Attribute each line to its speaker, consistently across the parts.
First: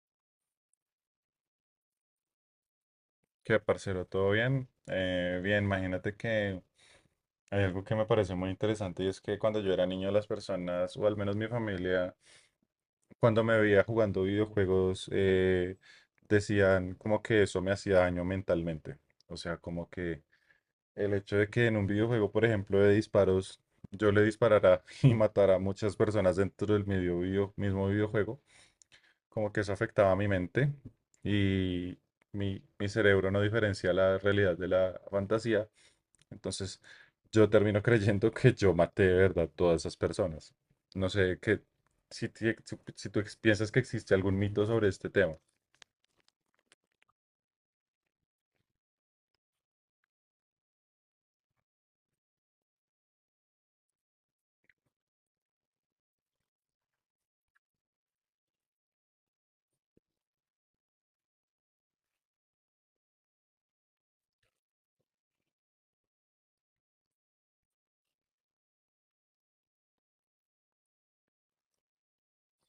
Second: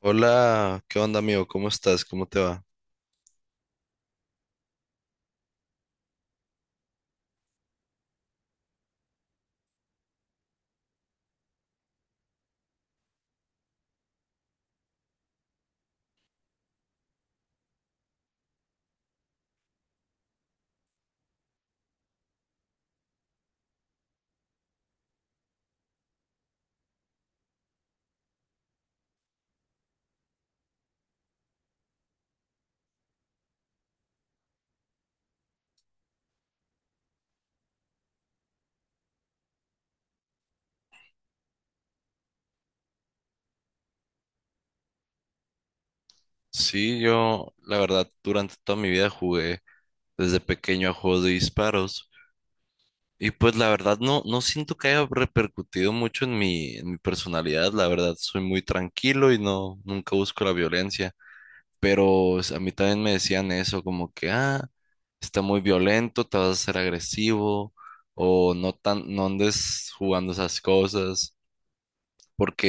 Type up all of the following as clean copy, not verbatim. Speaker 1: Hola, ¿qué onda amigo? ¿Cómo estás? ¿Cómo te va?
Speaker 2: ¿Qué, parcero? ¿Todo bien? Bien, imagínate que hay algo que me pareció muy interesante, y es que cuando yo era niño las personas, o al menos mi familia, cuando me veía jugando videojuegos, decían como que eso me hacía daño mentalmente. O sea, como que el hecho de que en un videojuego, por ejemplo, de disparos, yo le disparara y matara a muchas personas dentro del mismo videojuego, como que eso afectaba a mi mente y mi cerebro no diferencia la realidad de la fantasía. Entonces, yo termino creyendo que yo maté de verdad todas esas personas. No sé qué, si tú piensas que existe algún mito sobre este tema.
Speaker 1: Sí, yo la verdad durante toda mi vida jugué desde pequeño a juegos de disparos y pues la verdad no, no siento que haya repercutido mucho en mi personalidad, la verdad soy muy tranquilo y no, nunca busco la violencia, pero a mí también me decían eso como que, ah, está muy violento, te vas a ser agresivo o no tan, no andes jugando esas cosas,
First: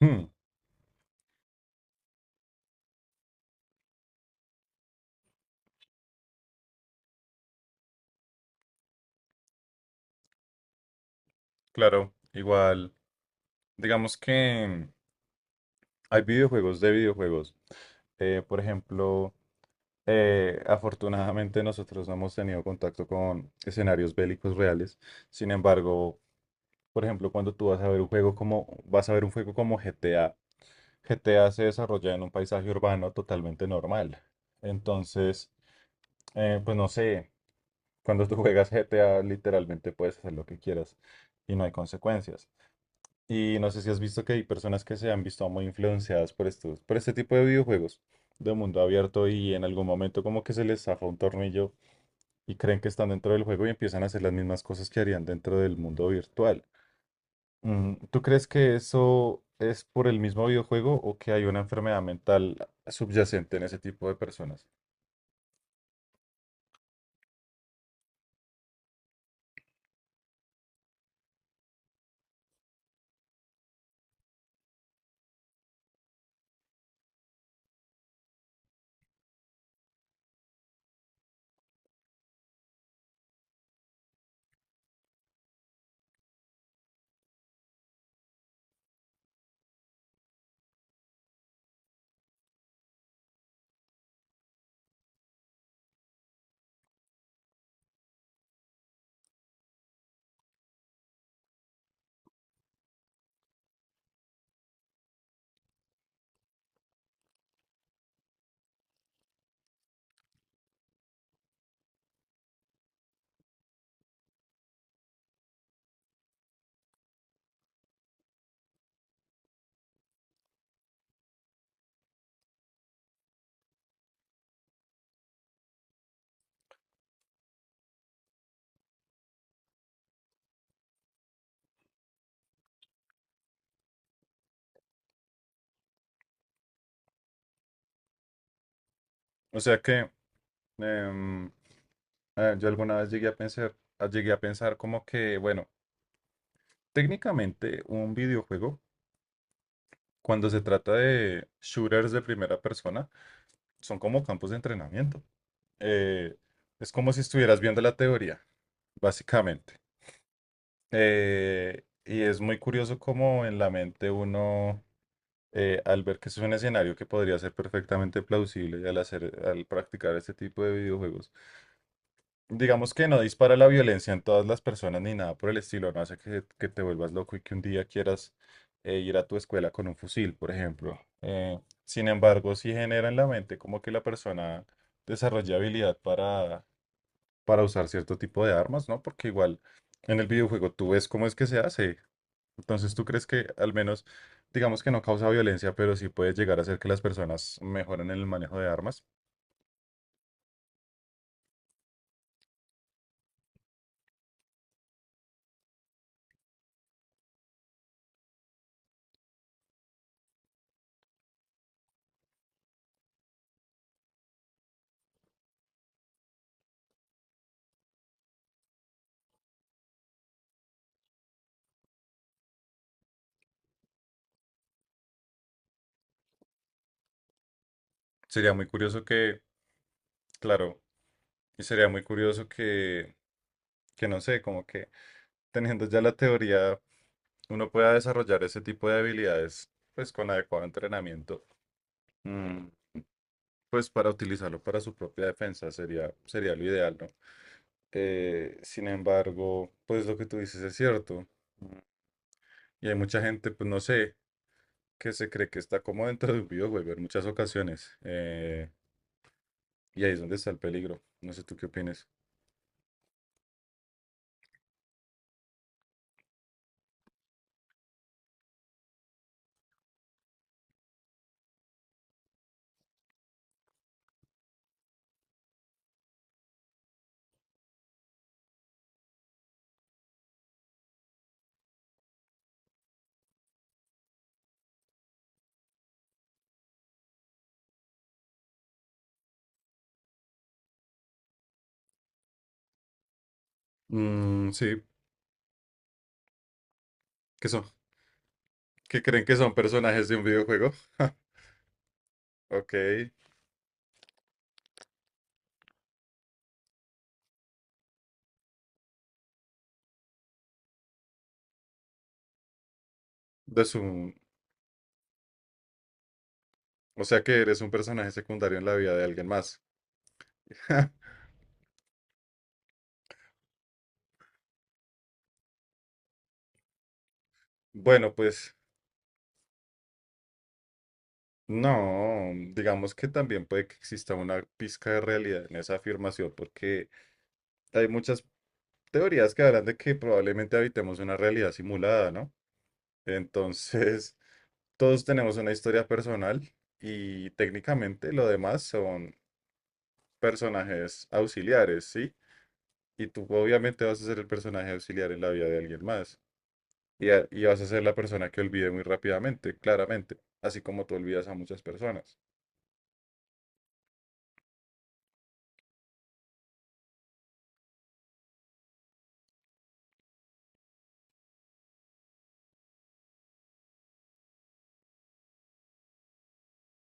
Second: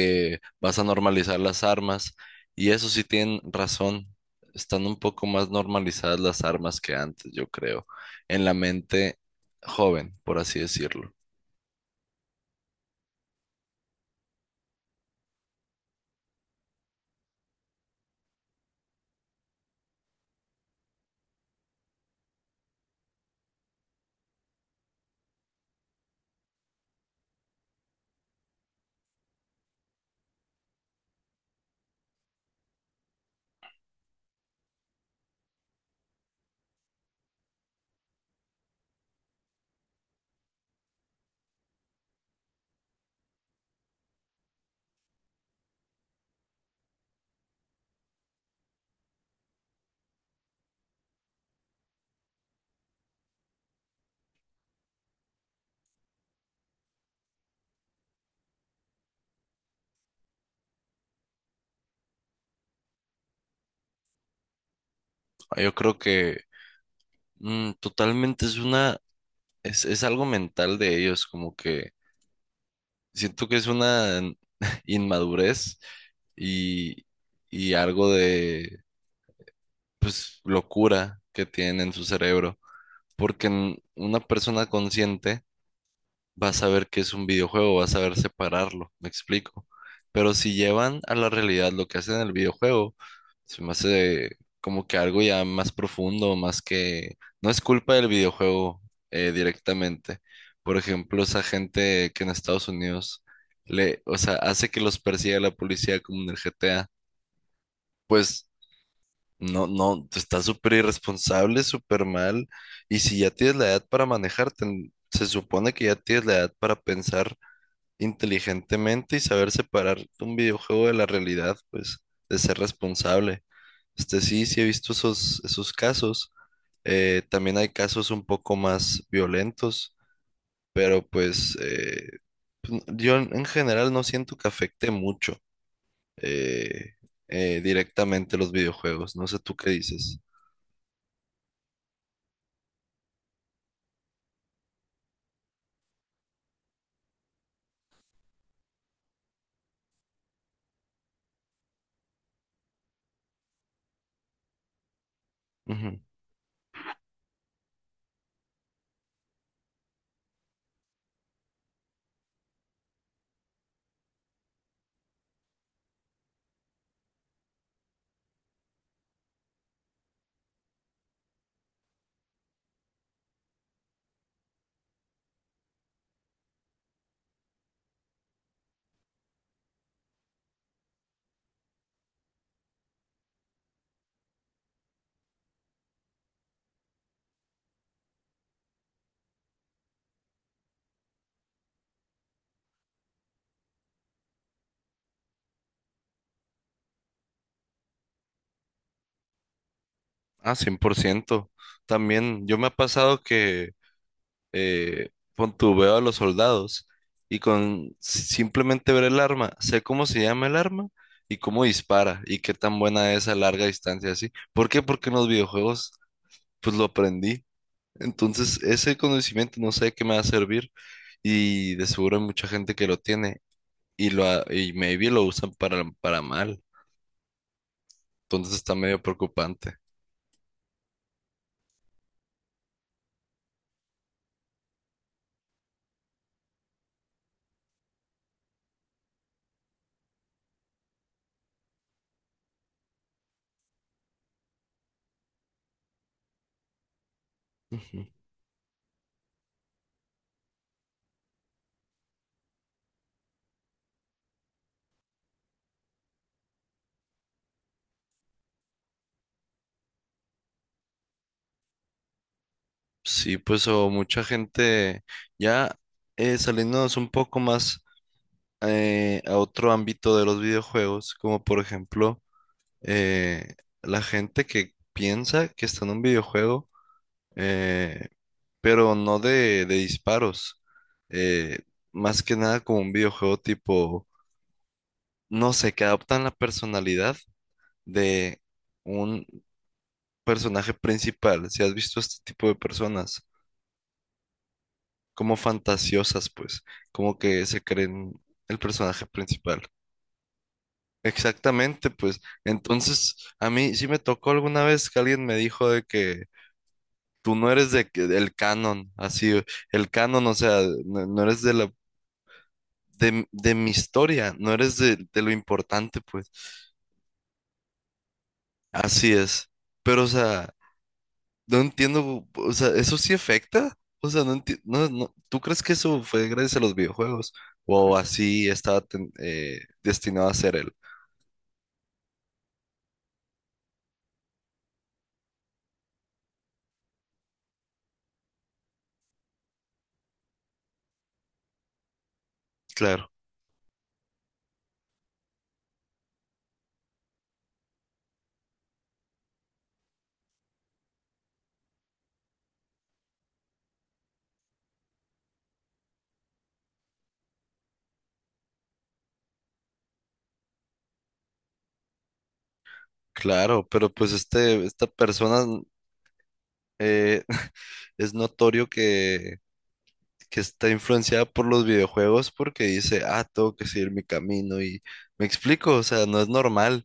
Speaker 2: Hmm,
Speaker 1: vas a normalizar las armas. Y eso sí tienen razón. Están un poco más normalizadas las armas que antes, yo creo, en la mente joven, por así decirlo.
Speaker 2: claro, igual, digamos que hay videojuegos de videojuegos. Por ejemplo, afortunadamente nosotros no hemos tenido contacto con escenarios bélicos reales. Sin embargo, por ejemplo, cuando tú vas a ver un juego como GTA. GTA se desarrolla en un paisaje urbano totalmente normal. Entonces, pues no sé, cuando tú juegas GTA literalmente puedes hacer lo que quieras y no hay consecuencias. Y no sé si has visto que hay personas que se han visto muy influenciadas por por este tipo de videojuegos de mundo abierto, y en algún momento como que se les zafa un tornillo y creen que están dentro del juego y empiezan a hacer las mismas cosas que harían dentro del mundo virtual. Mm, ¿tú crees que eso es por el mismo videojuego o que hay una enfermedad mental subyacente en ese tipo de personas?
Speaker 1: Ah, yo creo que totalmente es una, es algo mental de ellos, como que siento que es una inmadurez y, y algo de, pues, locura que tienen en su cerebro, porque una persona consciente vas a ver que es un videojuego, vas a ver separarlo, me explico. Pero si llevan a la realidad lo que hacen en el videojuego, se me hace como que algo ya más profundo, más que no es culpa del videojuego, directamente. Por ejemplo, esa gente que en Estados Unidos le, o sea, hace que los persiga la policía como en el GTA, pues no, no, está súper irresponsable, súper mal. Y si ya tienes la edad para manejar, se supone que ya tienes la edad para pensar inteligentemente y saber separar un videojuego de la realidad, pues, de ser responsable. Este sí, sí he visto esos, esos casos. También hay casos un poco más violentos, pero pues pues, yo en general no siento que afecte mucho, eh, directamente, los videojuegos. No sé tú
Speaker 2: O
Speaker 1: qué
Speaker 2: sea que
Speaker 1: dices.
Speaker 2: em, yo alguna vez llegué a pensar, llegué a pensar como que, bueno, técnicamente un videojuego, cuando se trata de shooters de primera persona, son como campos de entrenamiento.
Speaker 1: Ujú.
Speaker 2: Eh, es como si estuvieras viendo la teoría, básicamente. Y es muy curioso cómo en la mente uno, al ver que es un escenario que podría ser perfectamente plausible y al practicar este tipo de videojuegos, digamos que no dispara la violencia en todas las personas ni nada por el estilo, no hace que te vuelvas loco y que un día quieras ir a tu escuela con un fusil, por ejemplo. Sin embargo, sí genera en la mente como que la persona desarrolla habilidad para usar cierto tipo de armas, ¿no? Porque igual en el videojuego tú ves cómo es que se hace. Entonces, ¿tú crees que al menos, digamos que no causa violencia, pero sí puede llegar a hacer que las personas mejoren en el manejo de armas?
Speaker 1: Ah, 100%. También yo me ha pasado que eh, pon tu veo a los soldados y con simplemente ver el arma, sé cómo se llama el arma y cómo dispara y qué tan buena es a larga distancia así. ¿Por qué? Porque en los videojuegos pues lo aprendí. Entonces ese conocimiento no sé qué me va a servir y de seguro hay mucha gente que lo tiene y y maybe lo usan para mal. Entonces
Speaker 2: Sería muy
Speaker 1: está medio
Speaker 2: curioso que,
Speaker 1: preocupante.
Speaker 2: claro, y sería muy curioso que no sé, como que teniendo ya la teoría, uno pueda desarrollar ese tipo de habilidades, pues con adecuado entrenamiento, mm, pues para utilizarlo para su propia defensa, sería, sería lo ideal, ¿no?
Speaker 1: Ujú.
Speaker 2: Sin embargo, pues lo que tú dices es cierto. Y hay mucha gente, pues no sé, que se cree que está como dentro de un videojuego en muchas ocasiones. Y ahí es donde está el peligro. No sé tú qué opinas.
Speaker 1: Sí, pues o mucha gente ya, saliéndonos un poco más, a otro ámbito de los videojuegos, como por ejemplo, eh, la gente que piensa que está en un videojuego, eh, pero no de, de disparos, eh, más que nada como un videojuego tipo, no sé, que adoptan la personalidad de un personaje principal, si has visto este tipo de personas,
Speaker 2: Mm, sí,
Speaker 1: como fantasiosas, pues, como que
Speaker 2: ¿qué
Speaker 1: se
Speaker 2: son?
Speaker 1: creen el
Speaker 2: ¿Qué
Speaker 1: personaje
Speaker 2: creen que son
Speaker 1: principal.
Speaker 2: personajes de un videojuego? Ja,
Speaker 1: Exactamente, pues
Speaker 2: ok.
Speaker 1: entonces a mí sí me tocó alguna vez que alguien me dijo de que tú no eres de, del canon, así, el canon, o sea, no, no eres de la, de
Speaker 2: De
Speaker 1: mi
Speaker 2: su...
Speaker 1: historia, no eres de lo importante, pues,
Speaker 2: O sea que eres un personaje secundario en la vida de
Speaker 1: así
Speaker 2: alguien
Speaker 1: es.
Speaker 2: más.
Speaker 1: Pero, o sea, no entiendo, o sea, ¿eso sí afecta? O sea, no entiendo, no, no, ¿tú crees que eso fue gracias a los videojuegos? ¿O
Speaker 2: Bueno,
Speaker 1: así
Speaker 2: pues
Speaker 1: estaba destinado a ser él?
Speaker 2: no, digamos que también puede que exista una pizca de realidad en esa afirmación, porque hay muchas teorías que hablan de que probablemente habitemos una realidad simulada, ¿no?
Speaker 1: Claro,
Speaker 2: Entonces, todos tenemos una historia personal y técnicamente lo demás son personajes auxiliares, ¿sí? Y tú obviamente vas a ser el personaje auxiliar en la vida de alguien más. Y vas a ser la persona que olvide muy rápidamente, claramente, así como tú olvidas a muchas personas.
Speaker 1: claro, pero pues este, esta persona... eh, es notorio que está influenciada por los videojuegos porque dice, ah, tengo que seguir mi camino y me explico, o sea, no es normal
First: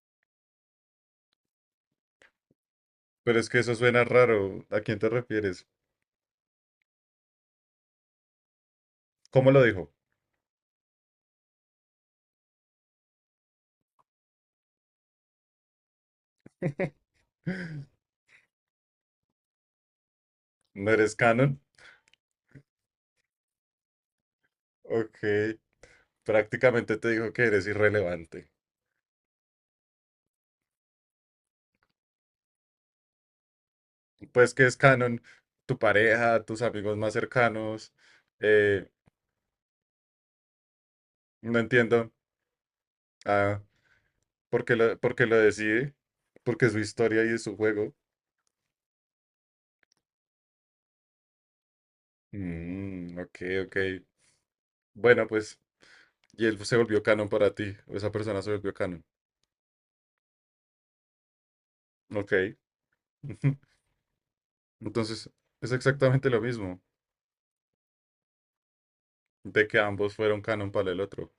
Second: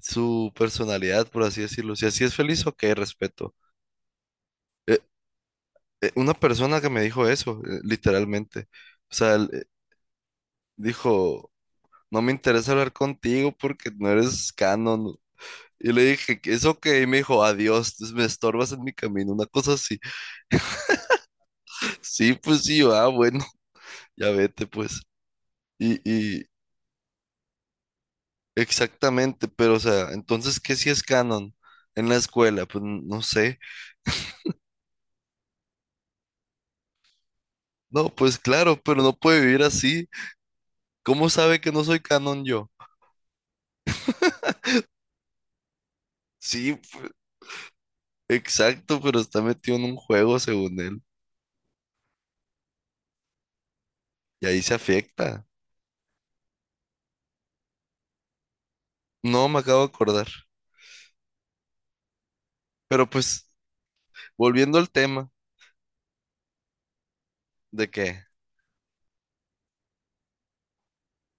Speaker 1: su personalidad, por así decirlo. Si así es feliz, ok,
Speaker 2: Pero es
Speaker 1: respeto.
Speaker 2: que eso suena raro. ¿A quién
Speaker 1: Eh,
Speaker 2: te refieres?
Speaker 1: una persona que me dijo eso, literalmente, o sea, él,
Speaker 2: ¿Cómo lo dijo?
Speaker 1: dijo, no me interesa hablar contigo porque no eres canon. Y le dije, es ok, y me dijo, adiós, me estorbas en mi camino, una cosa así.
Speaker 2: ¿No eres canon?
Speaker 1: Sí, pues sí, ah, bueno, ya vete, pues.
Speaker 2: Ok,
Speaker 1: Y,
Speaker 2: prácticamente te dijo que eres irrelevante.
Speaker 1: exactamente, pero o sea, entonces, ¿qué si es canon en la escuela? Pues no sé.
Speaker 2: Pues que es canon tu pareja, tus amigos más cercanos,
Speaker 1: No, pues claro,
Speaker 2: eh,
Speaker 1: pero no puede vivir así. ¿Cómo
Speaker 2: no
Speaker 1: sabe que no soy
Speaker 2: entiendo.
Speaker 1: canon yo?
Speaker 2: Ah, ¿por qué por qué lo decide? Porque es
Speaker 1: Sí,
Speaker 2: su historia y es su juego.
Speaker 1: exacto, pero está metido en un juego según él.
Speaker 2: Mm, ok, ok.
Speaker 1: Y ahí se
Speaker 2: Bueno,
Speaker 1: afecta.
Speaker 2: pues, y él se volvió canon para ti. O esa persona se volvió canon.
Speaker 1: No, me acabo de acordar.
Speaker 2: Ok.
Speaker 1: Pero pues, volviendo al tema
Speaker 2: Entonces, es exactamente lo mismo,
Speaker 1: de que,
Speaker 2: de que ambos fueron canon para el otro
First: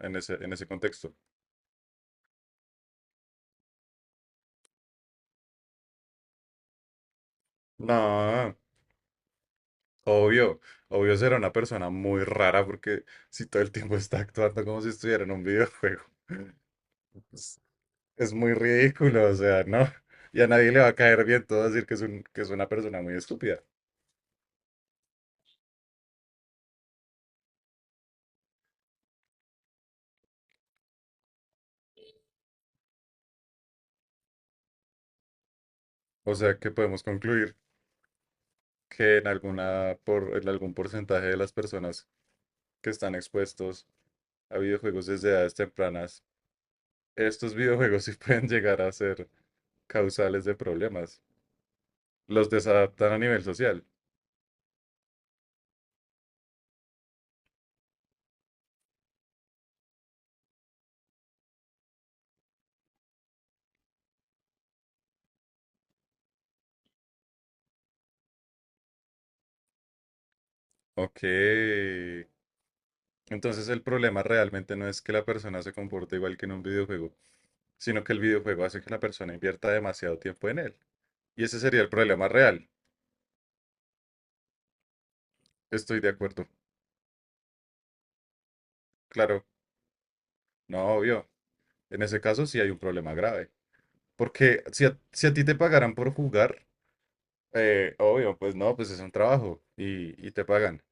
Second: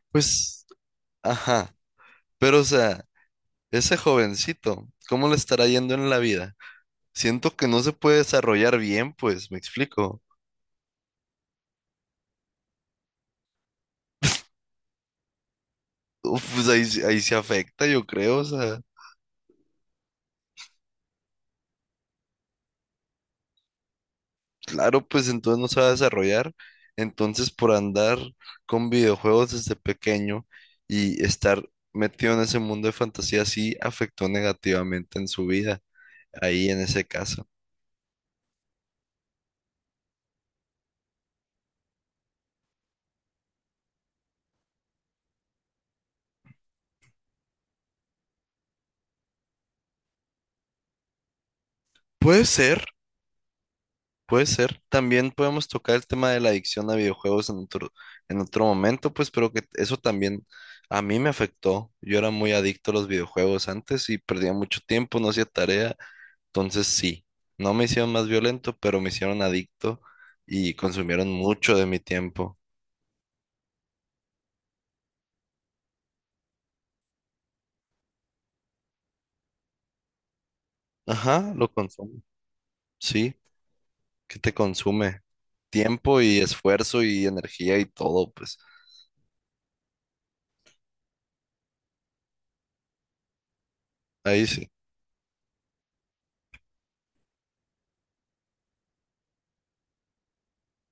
Speaker 2: en
Speaker 1: pues,
Speaker 2: ese contexto.
Speaker 1: ajá, pero o sea, ese jovencito, ¿cómo le estará yendo en la vida? Siento que no se puede
Speaker 2: No,
Speaker 1: desarrollar bien, pues, me explico.
Speaker 2: obvio. Obvio será una persona muy rara, porque si todo el tiempo está actuando como si estuviera en un videojuego.
Speaker 1: Uf, pues ahí, ahí se afecta, yo
Speaker 2: Es
Speaker 1: creo, o
Speaker 2: muy
Speaker 1: sea,
Speaker 2: ridículo, o sea, ¿no? Y a nadie le va a caer bien todo decir que es que es una persona muy estúpida.
Speaker 1: claro, pues entonces no se va a desarrollar. Entonces, por andar con videojuegos desde pequeño y estar metido en ese mundo de fantasía, sí afectó negativamente en su vida,
Speaker 2: O sea,
Speaker 1: ahí
Speaker 2: que
Speaker 1: en ese
Speaker 2: podemos
Speaker 1: caso.
Speaker 2: concluir que en en algún porcentaje de las personas que están expuestos a videojuegos desde edades tempranas, estos videojuegos sí pueden llegar a ser causales de problemas.
Speaker 1: Puede
Speaker 2: Los
Speaker 1: ser,
Speaker 2: desadaptan a nivel social.
Speaker 1: puede ser. También podemos tocar el tema de la adicción a videojuegos en otro momento, pues, pero que eso también a mí me afectó. Yo era muy adicto a los videojuegos antes y perdía mucho tiempo, no hacía tarea. Entonces sí, no me hicieron más violento, pero me hicieron adicto y
Speaker 2: Ok.
Speaker 1: consumieron mucho de mi tiempo.
Speaker 2: Entonces el problema realmente no es que la persona se comporte igual que en un videojuego, sino que el videojuego hace que la persona invierta demasiado tiempo en él. Y
Speaker 1: Ajá,
Speaker 2: ese
Speaker 1: lo
Speaker 2: sería el
Speaker 1: consumo.
Speaker 2: problema real.
Speaker 1: Sí, ¿qué te consume?
Speaker 2: Estoy de
Speaker 1: Tiempo y
Speaker 2: acuerdo.
Speaker 1: esfuerzo y energía y todo, pues.
Speaker 2: Claro, no, obvio. En ese caso sí hay un problema grave.
Speaker 1: Ahí
Speaker 2: Porque
Speaker 1: sí.
Speaker 2: si si a ti te pagaran por jugar, obvio, pues no, pues es un trabajo y te pagan.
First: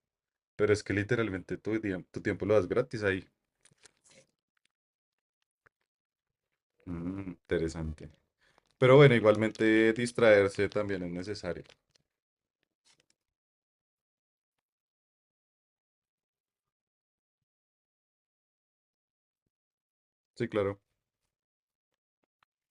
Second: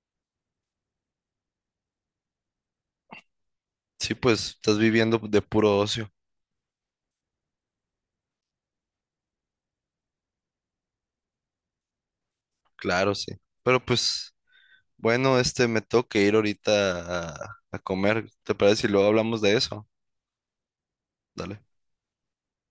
Speaker 2: Pero es que literalmente tu tiempo lo das gratis ahí.
Speaker 1: Sí, pues estás viviendo de puro ocio.
Speaker 2: Mm, interesante. Pero bueno, igualmente distraerse también es necesario.
Speaker 1: Claro, sí. Pero pues, bueno, este me tengo que ir ahorita a comer. ¿Te parece si luego hablamos de eso?
Speaker 2: Sí, claro.
Speaker 1: Dale.